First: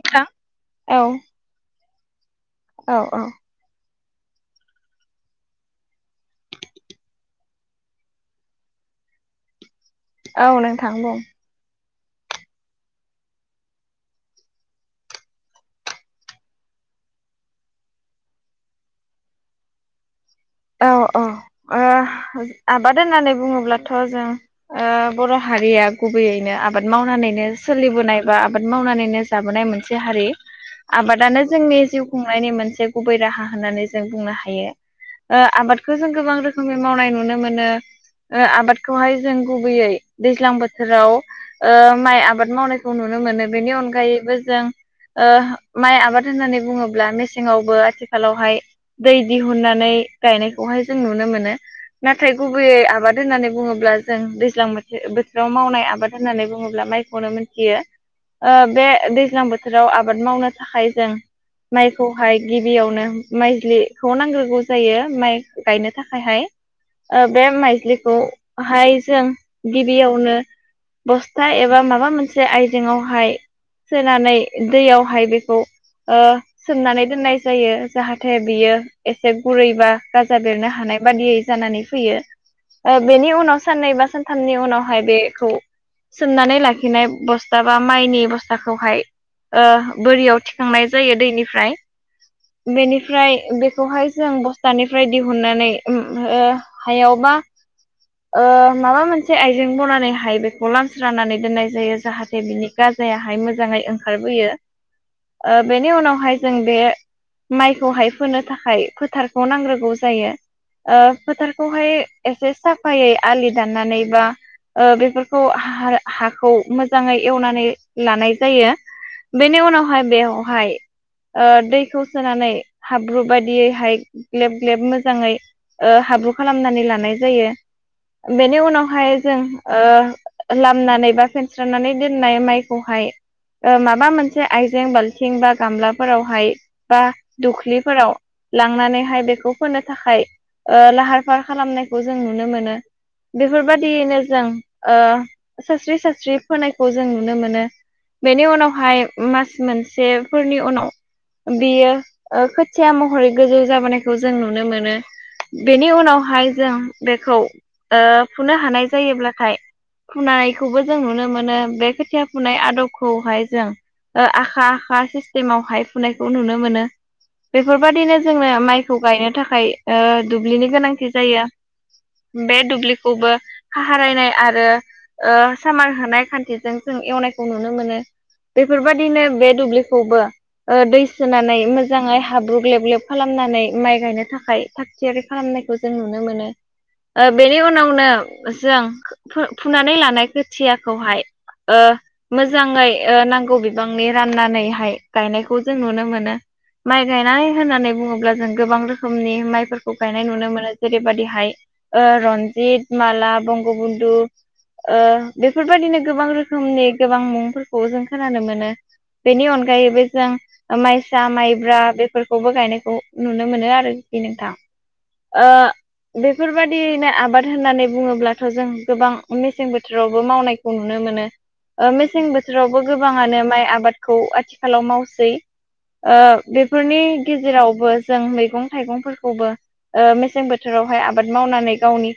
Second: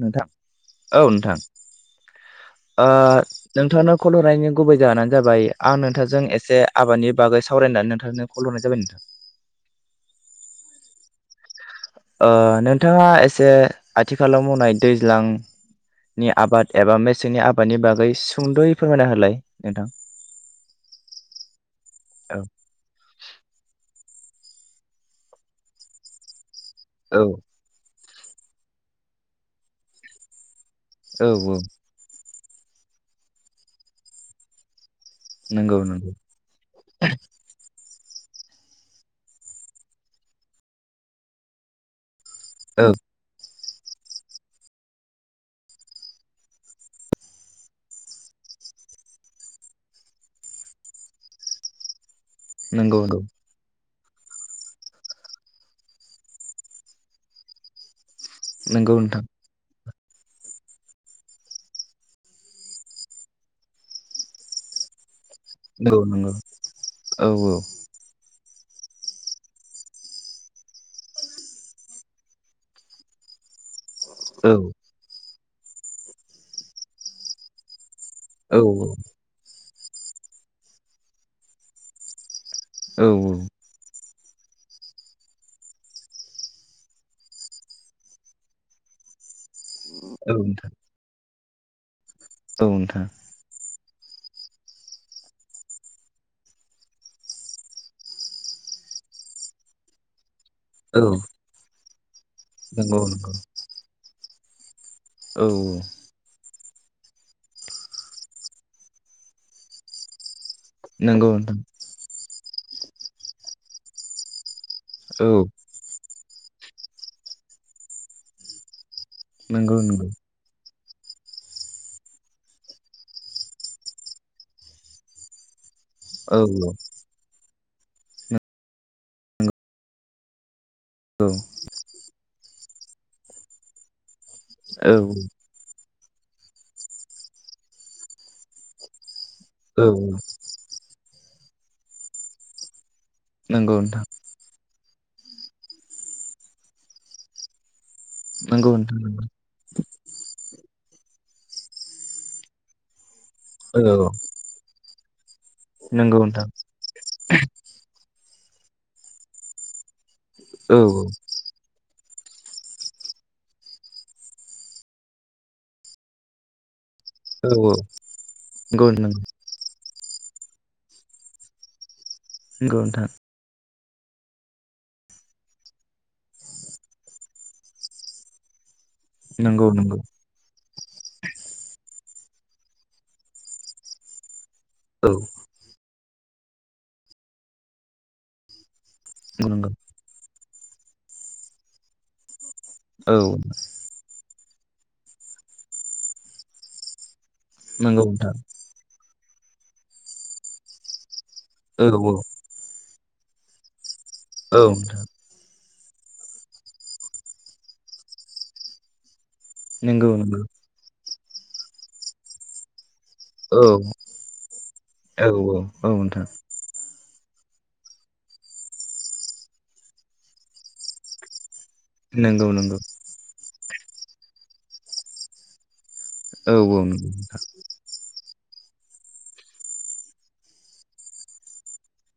नोंथां औ नोंथां ओ औ औ नोंथांनो। खल हरनायनि गुबै जाहोनानो जाबाय आं नोंथांजों एसे आबादनि बागै सावरायनानै नोंथांजों खल हरनाय जाबाय नोंथां। [inaudible] औ नोंथां बुं। ओ नोंथाङा एसे आथिखालाव मावनाय दैज्लां नि आबाद एबा मेसेंनि आबादनि बागै सुंद'यै फोरमायना होलाय नोंथां। औ औ औ ओ आबाद होननानै बुङोब्लाथ' थ जों ओ बर' हारिया गुबैयैनो आबाद औ मावनानैनो सोलिबोनाय। बा आबाद मावनानैनो जाबोनाय मोनसे हारि औ आबादानो औ जोंनि जिउ खुं नायनि मोनसे गुबै राहा होननानै जों बुंनो हायो। ओ नंगौ आबादखौ जों नंगौ गोबां रोखोमनि मावनाय नुनो मोनो। ओ आबादखौहाय जों गुबैयै दैज्लां बोथोराव ओ माइ आबाद आबाद औ मावनायखौ नुनो मोनो बेनि अनगायैबो जों ओ माइ आबाद होननानै बुङोब्ला मेसेङावबो आथिखालावहाय दै दिहुननानै गायनायखौहाय जों नुनो मोनो नाथाय गुबैयै नंगौ आबाद नंगौ होननानै बुङोब्ला जों दैज्लां बोथोर बोथोराव मावनाय आबाद होननानै बुङोब्ला माइखौनो मोनथियो। ओ बे नंगौ नोंथां दैज्लां बोथोराव आबाद मावनो थाखाय जों माइखौहाय गिबियावनो माइजलिखौ नांग्रोगौ जायो माइ गायनो नंगौ नंगौ थाखायहाय औ ओ बे माइज्लिखौ हाय जों गिबियावनो बस्था एबा माबा मोनसे आयजेेंआवहाय सोनानै औ दैयावहाय बेखौ ओ सोमनानै दोननाय जायो। जाहाथे औ बियो एसे गुरै बा गाजा बेरनो हानाय बादियै जानानै फैयो ओ औ बेनि उनाव साननै बा सानथामनि उनावहाय बेखौ सोमनानै लाखिनाय बस्था बा माइनि बस्थाखौहाय ओ औ बोरियाव नोंथां थिखांनाय जायो दैनिफ्राय औ नोंथां बेनिफ्राय बे बेखौहाय जों बस्थानिफ्राय दिहुननानै ओम ओ हायावबा ओ माबा मोनसे आइजें बनानै हाय बे औ खौलामस्रानानै दोननाय जायो जाहाथे बिनि नंगौ नंगौ गाजायाहाय मोजाङै ओंखारबोयो औ ओ बेनि उनावहाय जों बे माइखौहाय फोनो थाखाय फोथार खौ नांग्रोगौ जायो ओ नंगौ नोंथां फोथारखौहाय एसे सफ फायै आलि दाननानै बा ओ औ बेफोरखौ हा हखौ खौ मोजाङै एवनानै लानाय जायो बेनि नंगौ उनावहाय नंगौ बेवहाय ओ दैखौ सोनानै हाब्रु बायदियैहाय ग्लेब ग्लेब मोजाङै ओ हाब्रु औ औ खालामनानै लानाय जायो बेनि उनावहाय जों नंगौ ओ लामनानै बा फेनस्रनानै दोननाय माइखौहाय ओ माबा मोनसे ओ औ आइजें बाल्थिं बा गामलाफोरावहाय बा दुख्लिफोराव लांनानै हाय बेखौ फोनो औ थाखाय ओ लाहार फाहार खालामनायखौ जों नुनो मोनो नंगौ नोंथां बेफोरबायादियैनो जों ओ सास्रि सास्रि फोनायखौ जों नुनो मोनो बेनि नंगौ उनावहाय नोंथां मास मोनसेफोरनि उनाव बियो खोथिया महरै गोजौ औ औ जाबोनायखौ जों नुनो मोनो बेनि नंगौ नोंथां उनावहाय जों बेखौ ओ फुनो हानाय जायोब्लाथाय औ फुनायखौबो जों नुनो मोनो बे खोथिया फुनाय आदबखौहाय जों आखा आखा सिस्टेमावहाय फुनायखौ नुनो मोनो औ औ बेफोरबायदिनो जोंनो नंगौ माइखौ नंगौ गायनो थाखाय ओ दुब्लिनि गोनांथि जायो बे नंगौ नोंथां दुब्लिखौबो खाहारायनाय आरो सामार होनाय खान्थिजों जों एवनायखौ नुनो मोनो बे बेफोरबायदिनो बे नंगौ नंगौ दुब्लिखौबो दै सोनानै मोजां मोजाङै हाब्रु ग्लेब ग्लेब खालामनानै माइ गायनो थाखाय थाग औ थियारि खालामनायखौ जोङो नुनो मोनो ओ बेनि उनावनो जों नंगौ फुनानै लानायखौ खोथियाखौहाय मोजाङै औ नांगौ बिबांनि राननानैहाय गायनायखौ जों नुनो मोनो माइ गायनाय होननानै नंगौ बुङोब्ला नोंथां जों गोबां रोखोमनि माइफोरखौ गायनाय नुनो मोनो जेरैबायदिहाय औ औ रन्जित माला बंग बन्धु औ ओ नोंथां बे बेफोरबायदिनो गोबां रोखोमनि गोबां मुंफोरखौ जों खोनानो मोनो। बेनि अनगायैबो नंगौ जों नंगौ माइसा माइब्रा बेफोरखौबो गायनायखौ, नुनो औ मोनो आरोखि नोंथां औ ओ औ नोंथां बेफोरबायदिनो आबाद, होननानै बुङोब्लाथ' जों गोबां मेसें बोथोरावबो मावनायखौ नुनो मोनो, मेसें नंगौ नंगौ बोथोरावबो गोबाङानो माइ आबादखौ आथिखालाव मावसै, ओ औ औ बेफोरनि गेजेरावबो जों मैगं थाइगंफोरखौबो मेसें बोथोरावहाय आबाद मावनानै गावनि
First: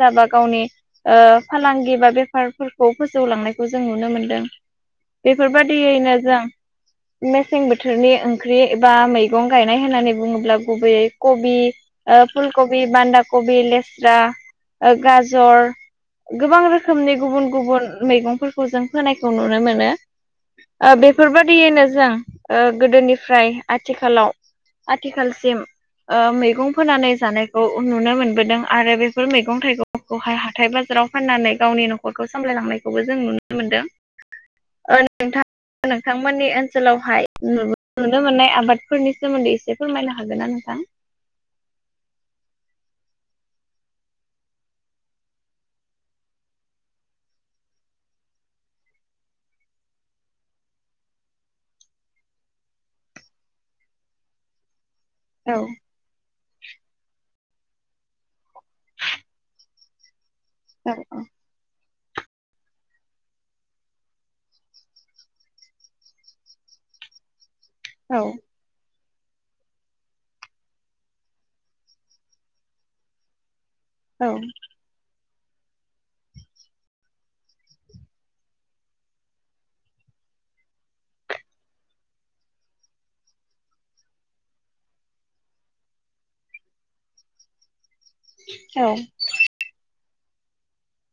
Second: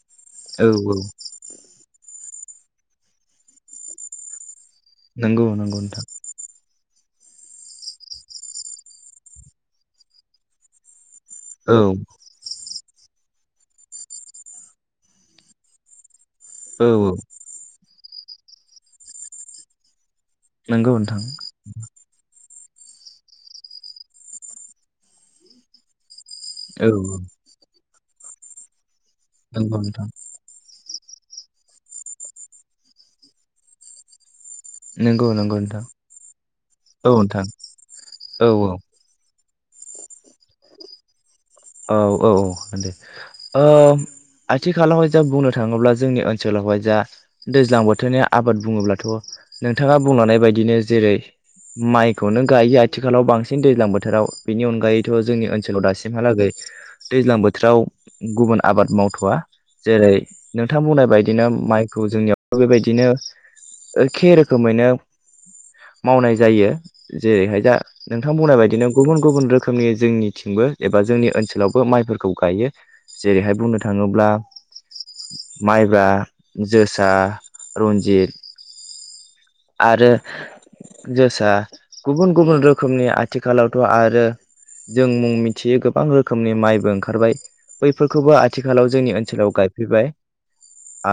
जाबा गावनि फालांगि बा बेफारफोरखौ फोजौलांनायखौ जों नुनो मोनदों, नंगौ बेफोर नोंथां बायदियैनो जों मेसें बोथोरनि ओंख्रि एबा मैगं गायनाय होननानै बुङोब्ला गुबैयै, कबि औ नंगौ नोंथां औ फुलकबि बान्दा कबि लेस्रा गाजर, गोबां औ औ रोखोमनि गुबुन गुबुन मैगंफोरखौ जों होनायखौ नुनो मोनो नंगौ नोंथां बेफोरबादियैनो जों गोदोनिफ्राय आथिखालाव, आथिखालसिम ओ मैगं औ फोनानै औ जानायखौ नुनो मोनबोदों आरो बे बेफोर मैगं नंगौ थाइगं नोंथां खौहाय हाथाय बा बाजाराव फाननानै गावनि न'खरखौ सामलायलांनायखौबो जों नुनो मोनदों, ओ नंगौ नोंथां नंगौ नोंथां नोंथांमोननि औ ओनसोलावहाय नोंथां नुनो औ मोननाय आबादफोरनि सोमोन्दै एसे फोरमायनो हागोन ना नोंथां? औ औ औ दे ओ आथिखालावहाय जों बुंनो थाङोब्ला जोंनि ओनसोल जा दैज्लां बोथोरनि आबाद बुङोब्लाथ' नोंथाङा बुंलांनाय बायदिनो जेरै माइखौनो गायो आथिखालाव बांसिन दैज्लां बोथोराव बेनि अनगायैथ' जोंनि औ ओनसोलाव दासिमहालागै, दैज्लां बोथोराव गुबुन आबाद मावथ'वा जेरै नोंथां औ बुंनाय बायदिनो माइ, जोंनियाव बेबायदिनो एखे रोखोमैनो, मावनाय जायो जेरैहाय दा, औ नोंथां बुंनाय बायदिनो गुबुन गुबुन रोखोमनि जोंनिथिंबो एबा जोंनि ओनसोल ओनसोलावबो माइफोरखौ गायो जेरैहाय बुंनो, थाङोब्ला औ माइब्रा जोसा रन्जित आरो जोसा गुबुन गुबुन रोखोमनि आथिखालावथ' आरो जों मुं मिथियो गोबां रोखोमनि माइबो ओंखारबाय बैफोरखौबो आथिखालाव जोंनि ओनसोलाव गायफैबाय आ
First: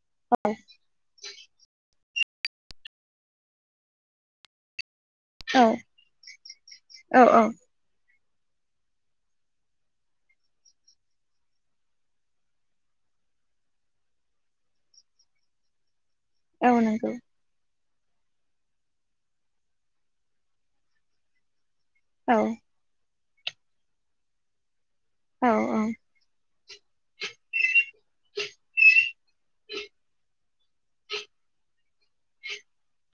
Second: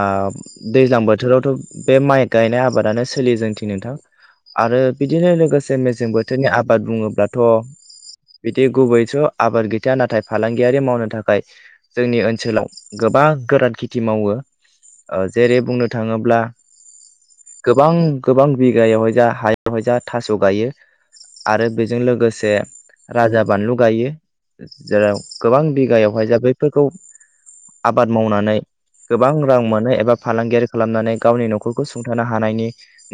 दैज्लां बोथोरावथ' बे माइ गायनाय आबादानो, सोलि जोंनिथिं नोंथां आरो बिदिनो औ लोगोसे मेसें बोथोरनि आबाद औ बुङोब्लाथ' औ बिदि गुबैस' आबाद गैथा नाथाय फालांगियारि मावनो थाखाय जोंनि ओनसोलाव गोबां, बा गोरान खेथि मावो जेरै बुंनो थाङोब्ला, औ नंगौ गोबां गोबां बिगायावहाय जा हायावहाय जा थास' गायो आरो बे जों औ लोगोसे राजा बानलु गायो जेराव औ गोबां औ बिघायावहाय जा बे फोरखौ आबाद मावनानै गोबां रां मोनो एबा फालांगियारि खालामनानै गावनि न'खरखौ सुंथानो हानायनि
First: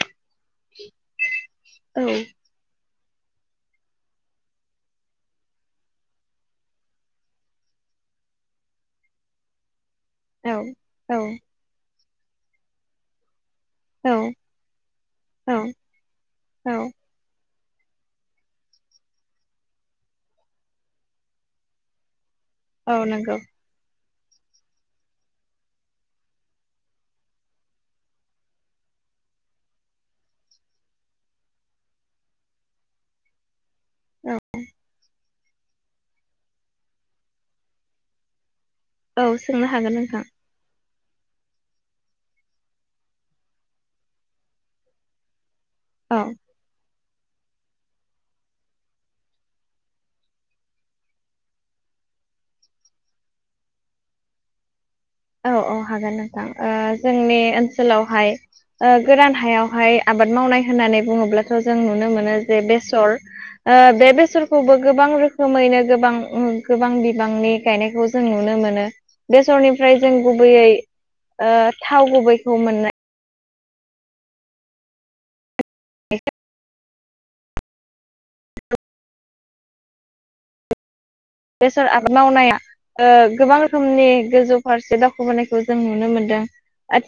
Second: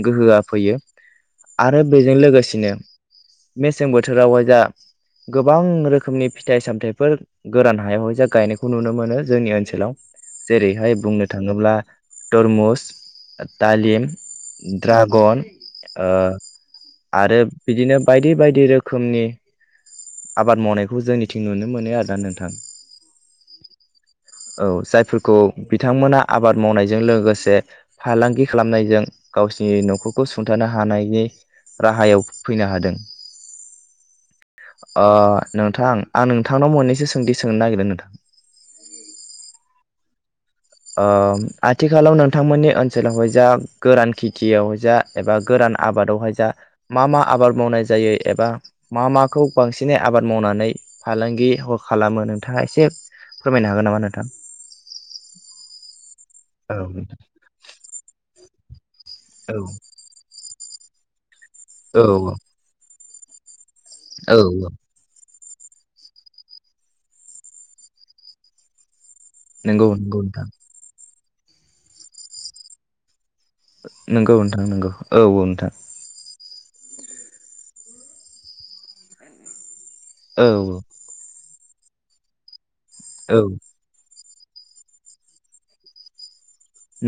गोहोआ, फैयो आरो औ बेजों लोगोसेनो मेसें बोथोरावहाय जा, गोबां रोखोमनि फिथाइ सामथायाइफोर गोरान हायावहाय जा गायनायखौ नुनो मोनो जोंनि ओनसोलाव, औ जेरैहाय बुंनो थाङोब्ला तरमुस दालिम, औ ड्रागन औ ओ औ आरो बिदिनो बायदि बायदि रोखोमनि आबाद मावनायखौ जोंनिथिं नुनो मोनो आरोना नोंथां औ नंगौ औ जायफोरखौ बिथांमोना आबाद मावनायजों लोगोसे फालांगि खालामनायजों, गावसिनि न'खरखौ सुंथानो हानायनि राहायाव फैनो हादों, औ ओ- नोंथां आं नोंथांनाव मोनननैसो सोंथि सोंनो नागिरदों नोंथां। औ सोंनो हागोन नोंथां। ओ-आथिखालाव नोंथांमोननि ओनसोलावहाय जा गोरान खेथियाव जा एबा गोरान औ आबादावहाय जा। मा मा आबाद मावनाय जायो एबा मा माखौ बांसिनै आबाद मावनानै फालांगि हख खालामो नोंथाङा एसे फोरमायनो हागोन नामा नोंथां। औ औ हागोन नोंथां औ ओ-जोंनि ओनसोलावहाय। ओ-गोरान औ हायावहाय आबाद मावनाय होननानै बुङोब्लाथ जों औ नुनो मोनो जे बेसर। ओ-बे औ बेसरखौबो गोबां रोखो रोखोमैनो गोबां गोबां बिबांनि गायनायखौ जों नुनो मोनो बे नंगौ ओमफ्राय जों नंगौ नोंथां गुबैयै ओ-थाव गुबैखौ मोननाय नंगौ नोंथां नंगौ औ औ नोंथां। [unintelligible] औ औ बेसोर आबाद मावनाया औ गोबां ओ-रोखोमनि‌। गोजौ फारसे दावाखबोनायखौ जों नुनो मोनदों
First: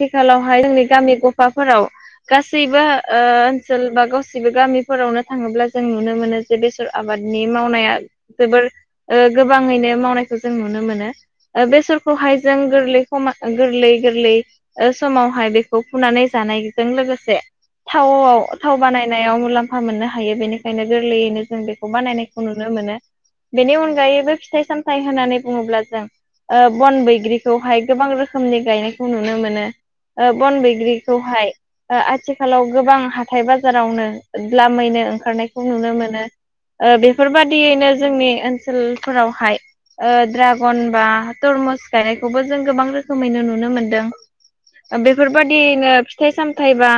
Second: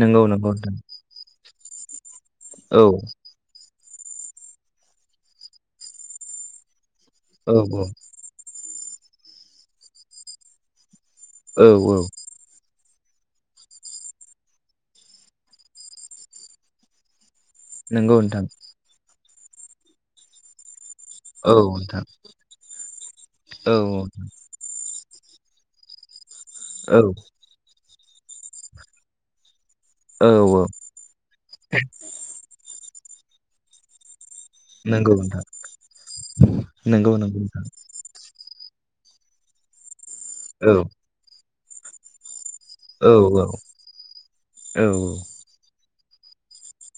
नंगौ नंगौ नोंथां जोंनि गामि गफाफोराव। गासैबो औ ओ-ओनसोल बा गासैबो गामिफोरावनो थाङोब्ला जों नुनो मोनो जे बेस आबादनि औ मावनाया जोबोर गोबाङैनो मावनायखौ जों नुनो मोनो। औ औ बेसरखौहाय जों गोरलै। सम गोरलै गोरलै समावहाय बेखौ फुनानै जानायजों लोगोसे। थाव नंगौ नोंथां थाव बानायनायाव मुलाम्फा मोननो हायो बेनिखायनो। गोरलैयैनो औ जों बेखौ नोंथां बानायनायखौ नुनो मोनो बेनि औ अनगायैबो फिथाइ सामथाइ। होननानै बुङोब्ला जों औ बन बैग्रिखौहाय गोबां रोखोमनि गायनायखौ नुनो मोनो। औ ओ-बन औ बैग्रिखौहाय ओ-आथिखालाव गोबां हाथथाय बाजारावनो। मैनो नंगौ नोंथां ओंखारनायखौ नुनो मोनो नंगौ नंगौ नोंथां ओ-बेफोरबायादियैनो जोंनि सोल फोरावहाय औ ओ-ड्रागन बा तरमुस गायनायखौबो। जों गोबां औ रोखोमैनो औ नुनो मोनदों औ बेफोरबायादिनो। फिथाइ सामथायाइ बा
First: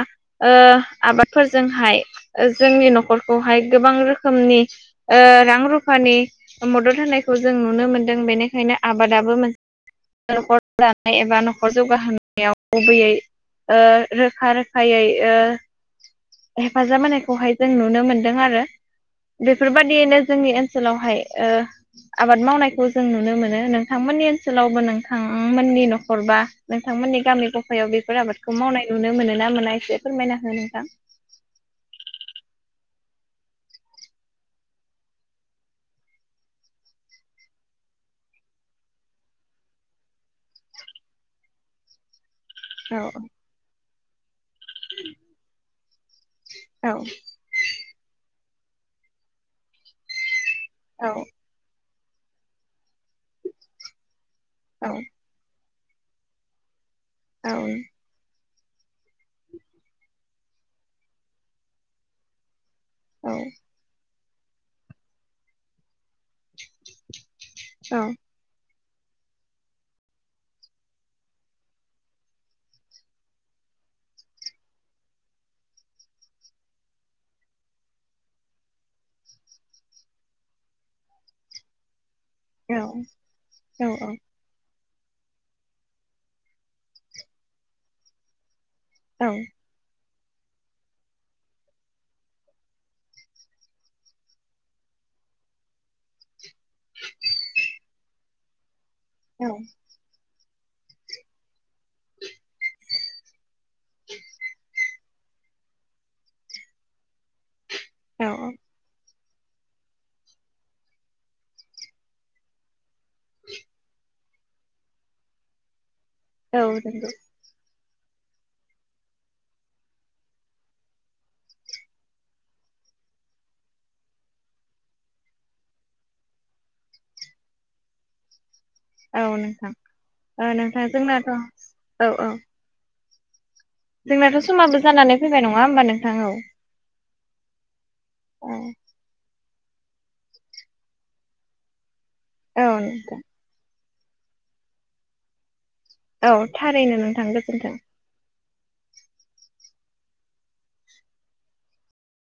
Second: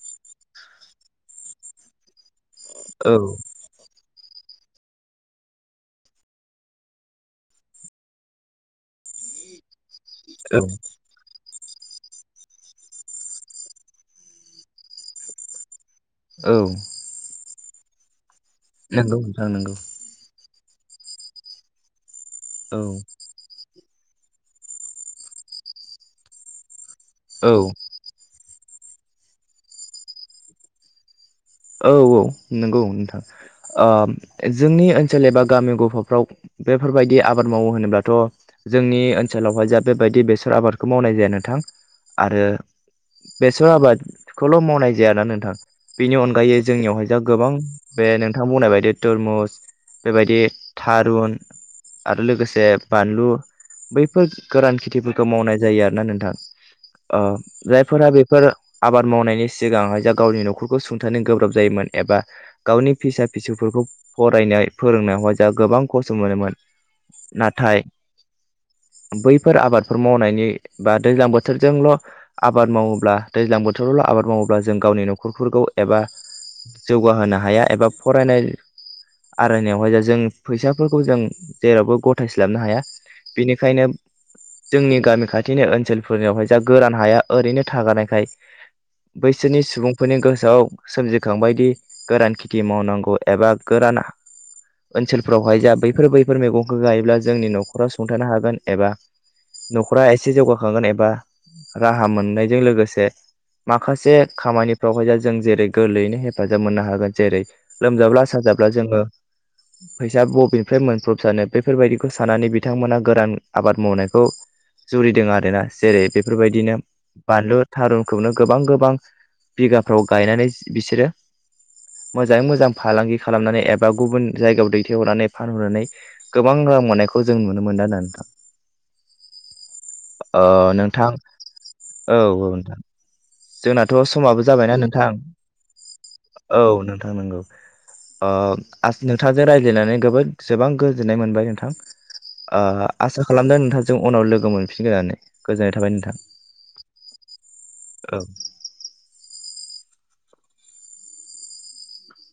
ओ-आबादफोरजोंहाय। ओ-जोंनि नखरखौहाय गोबां रोखोमनि ओ-रां रुफानि मदद होनायखौ जों नुनो मोनदों बेनिखायनो आबादाबो मोन [unintelligible] औ जौगाहोनायाव गुबैयै ओ-रोखा रोखायै ओ औ हेफाजाब होनायखौहाय जों नुनो मोनदों आरो नंगौ नोंथां नंगौ बेफोरबायदियैनो जोंनि ओन ओनसोलावहाय ओ-आबाद औ मावनायखौ जों नुनो मोनो नो। नोंथांमोननि ओनसोलावबो नोंथांमोननि नखर बा नोंथांमोननि गामि औ गफायाव बेफोर आबादखौ। खौ मावनाय नुनो मोनो ना मोना एसे फोरमायना हो नोंथां? औ औ नंगौ नोंथां ओब-जोंनि ओनसोल एबा गामि गफाफ्राव बेफोरबायदि आबाद मावो होनोब्लाथ जोंनि ओनसोलावहाय जा बेबायदि बेसर आबादखौ मावनाय जाया नोंथां। थां आरो औ बेसर आबादखौल मावनाय जायाना नोंथां बेनि अन ओंखायै औ जोंनियावहाय जा गोबां बे नोंथां बुंनाय बायदि तरमुस बेबायदि। औ थारुन आरो लोगोसे बानलु बैफोर गोरान औ खेथिफोरखौ मावनाय। जायो आरोना नोंथां औ ओ-जायफोरा बेफोर आबाद मावनायनि सिगांहाय जा गावनि नखरखौ सुंथारानो गोब्राब जायोमोन एबा गावनि फिसा औ फिसौफोरखौ फरायनाय फोरोंनायावहाय जों गोबां खस्थ मोनोमोन। नाथाय बैफोर आबादफोर मावनायनि बा दैज्लां बोथोरजोंल आबाद मावोब्ला दैज्लां बो बोथोराव आबाद मावोब्ला जों गावनि नखरफोरखौ। एबा जौगाहोनो हाया एबा फरायनाय। आरनायावहाय जों फैसाफोरखौ जों जेरावबो गथ गथायस्लाबनो हाया औ नंगौ औ बेनिखायनो जोंनि गामि खाथिनि ओनसोलफोरनियावहाय जा गोरान हाया ओरैनो थागारनायखाय बैसोनि सुबुंफोरनि गोसोआव सोमजिखांबायदि गोरान खेथि मावनांगौ एबा गोराना ओनसोलफोरावहाय जा बैफोर बै मैगंखौ गायोब्ला जोंनि न'खराव सुंथानो हागोन एबा न' ए एसे जौगाखांगोन एबा राहा मोननायजों लोगोसे माखासे खामानिफ्रावहाय जा जों जेरै गोरलैयैनो हेफाजाब मोननो हागोन जेरै- लोमजाब्ला साजाब्ला जोङो फैसा बबेनिफ्राय मोनफ्रबसानो बेफोरबायदिखौ सानानानै बिथांमोना गोरान आबाद मावनायखौ जुरिदों आरोना जेरै औ बेफोरबायदिनो बानलुर थारुनखौनो गोबां गोबां बिगाफ्राव गायनानै बिसोरो मोजाङै मोजां फालांगि खालामनानै एबा गुबुन जायगायाव दैथायहरनानै फानहरनानै गोबां फोर हनायखौ जों नुनो मोनदों नोंथां। औ नोंथां ओ नोंथां औ औ नोंथां। जोंनाथ' समाबो जाबायना नों खानानै फैबाय नङा हबा नोंथां औ। औ नोंथां नंगौ। ओ औ नोंथांजों रायज्लायनानैबो गोबां गोजोननाय मोनबाय नोंथां। औ आसा खालामदों नोंथांजों उनाव लोगो मोनफिनगोननानै गोजोननाय। थाबाय नोंथां औ थारैनो नोंथां गोजोन्थों। औ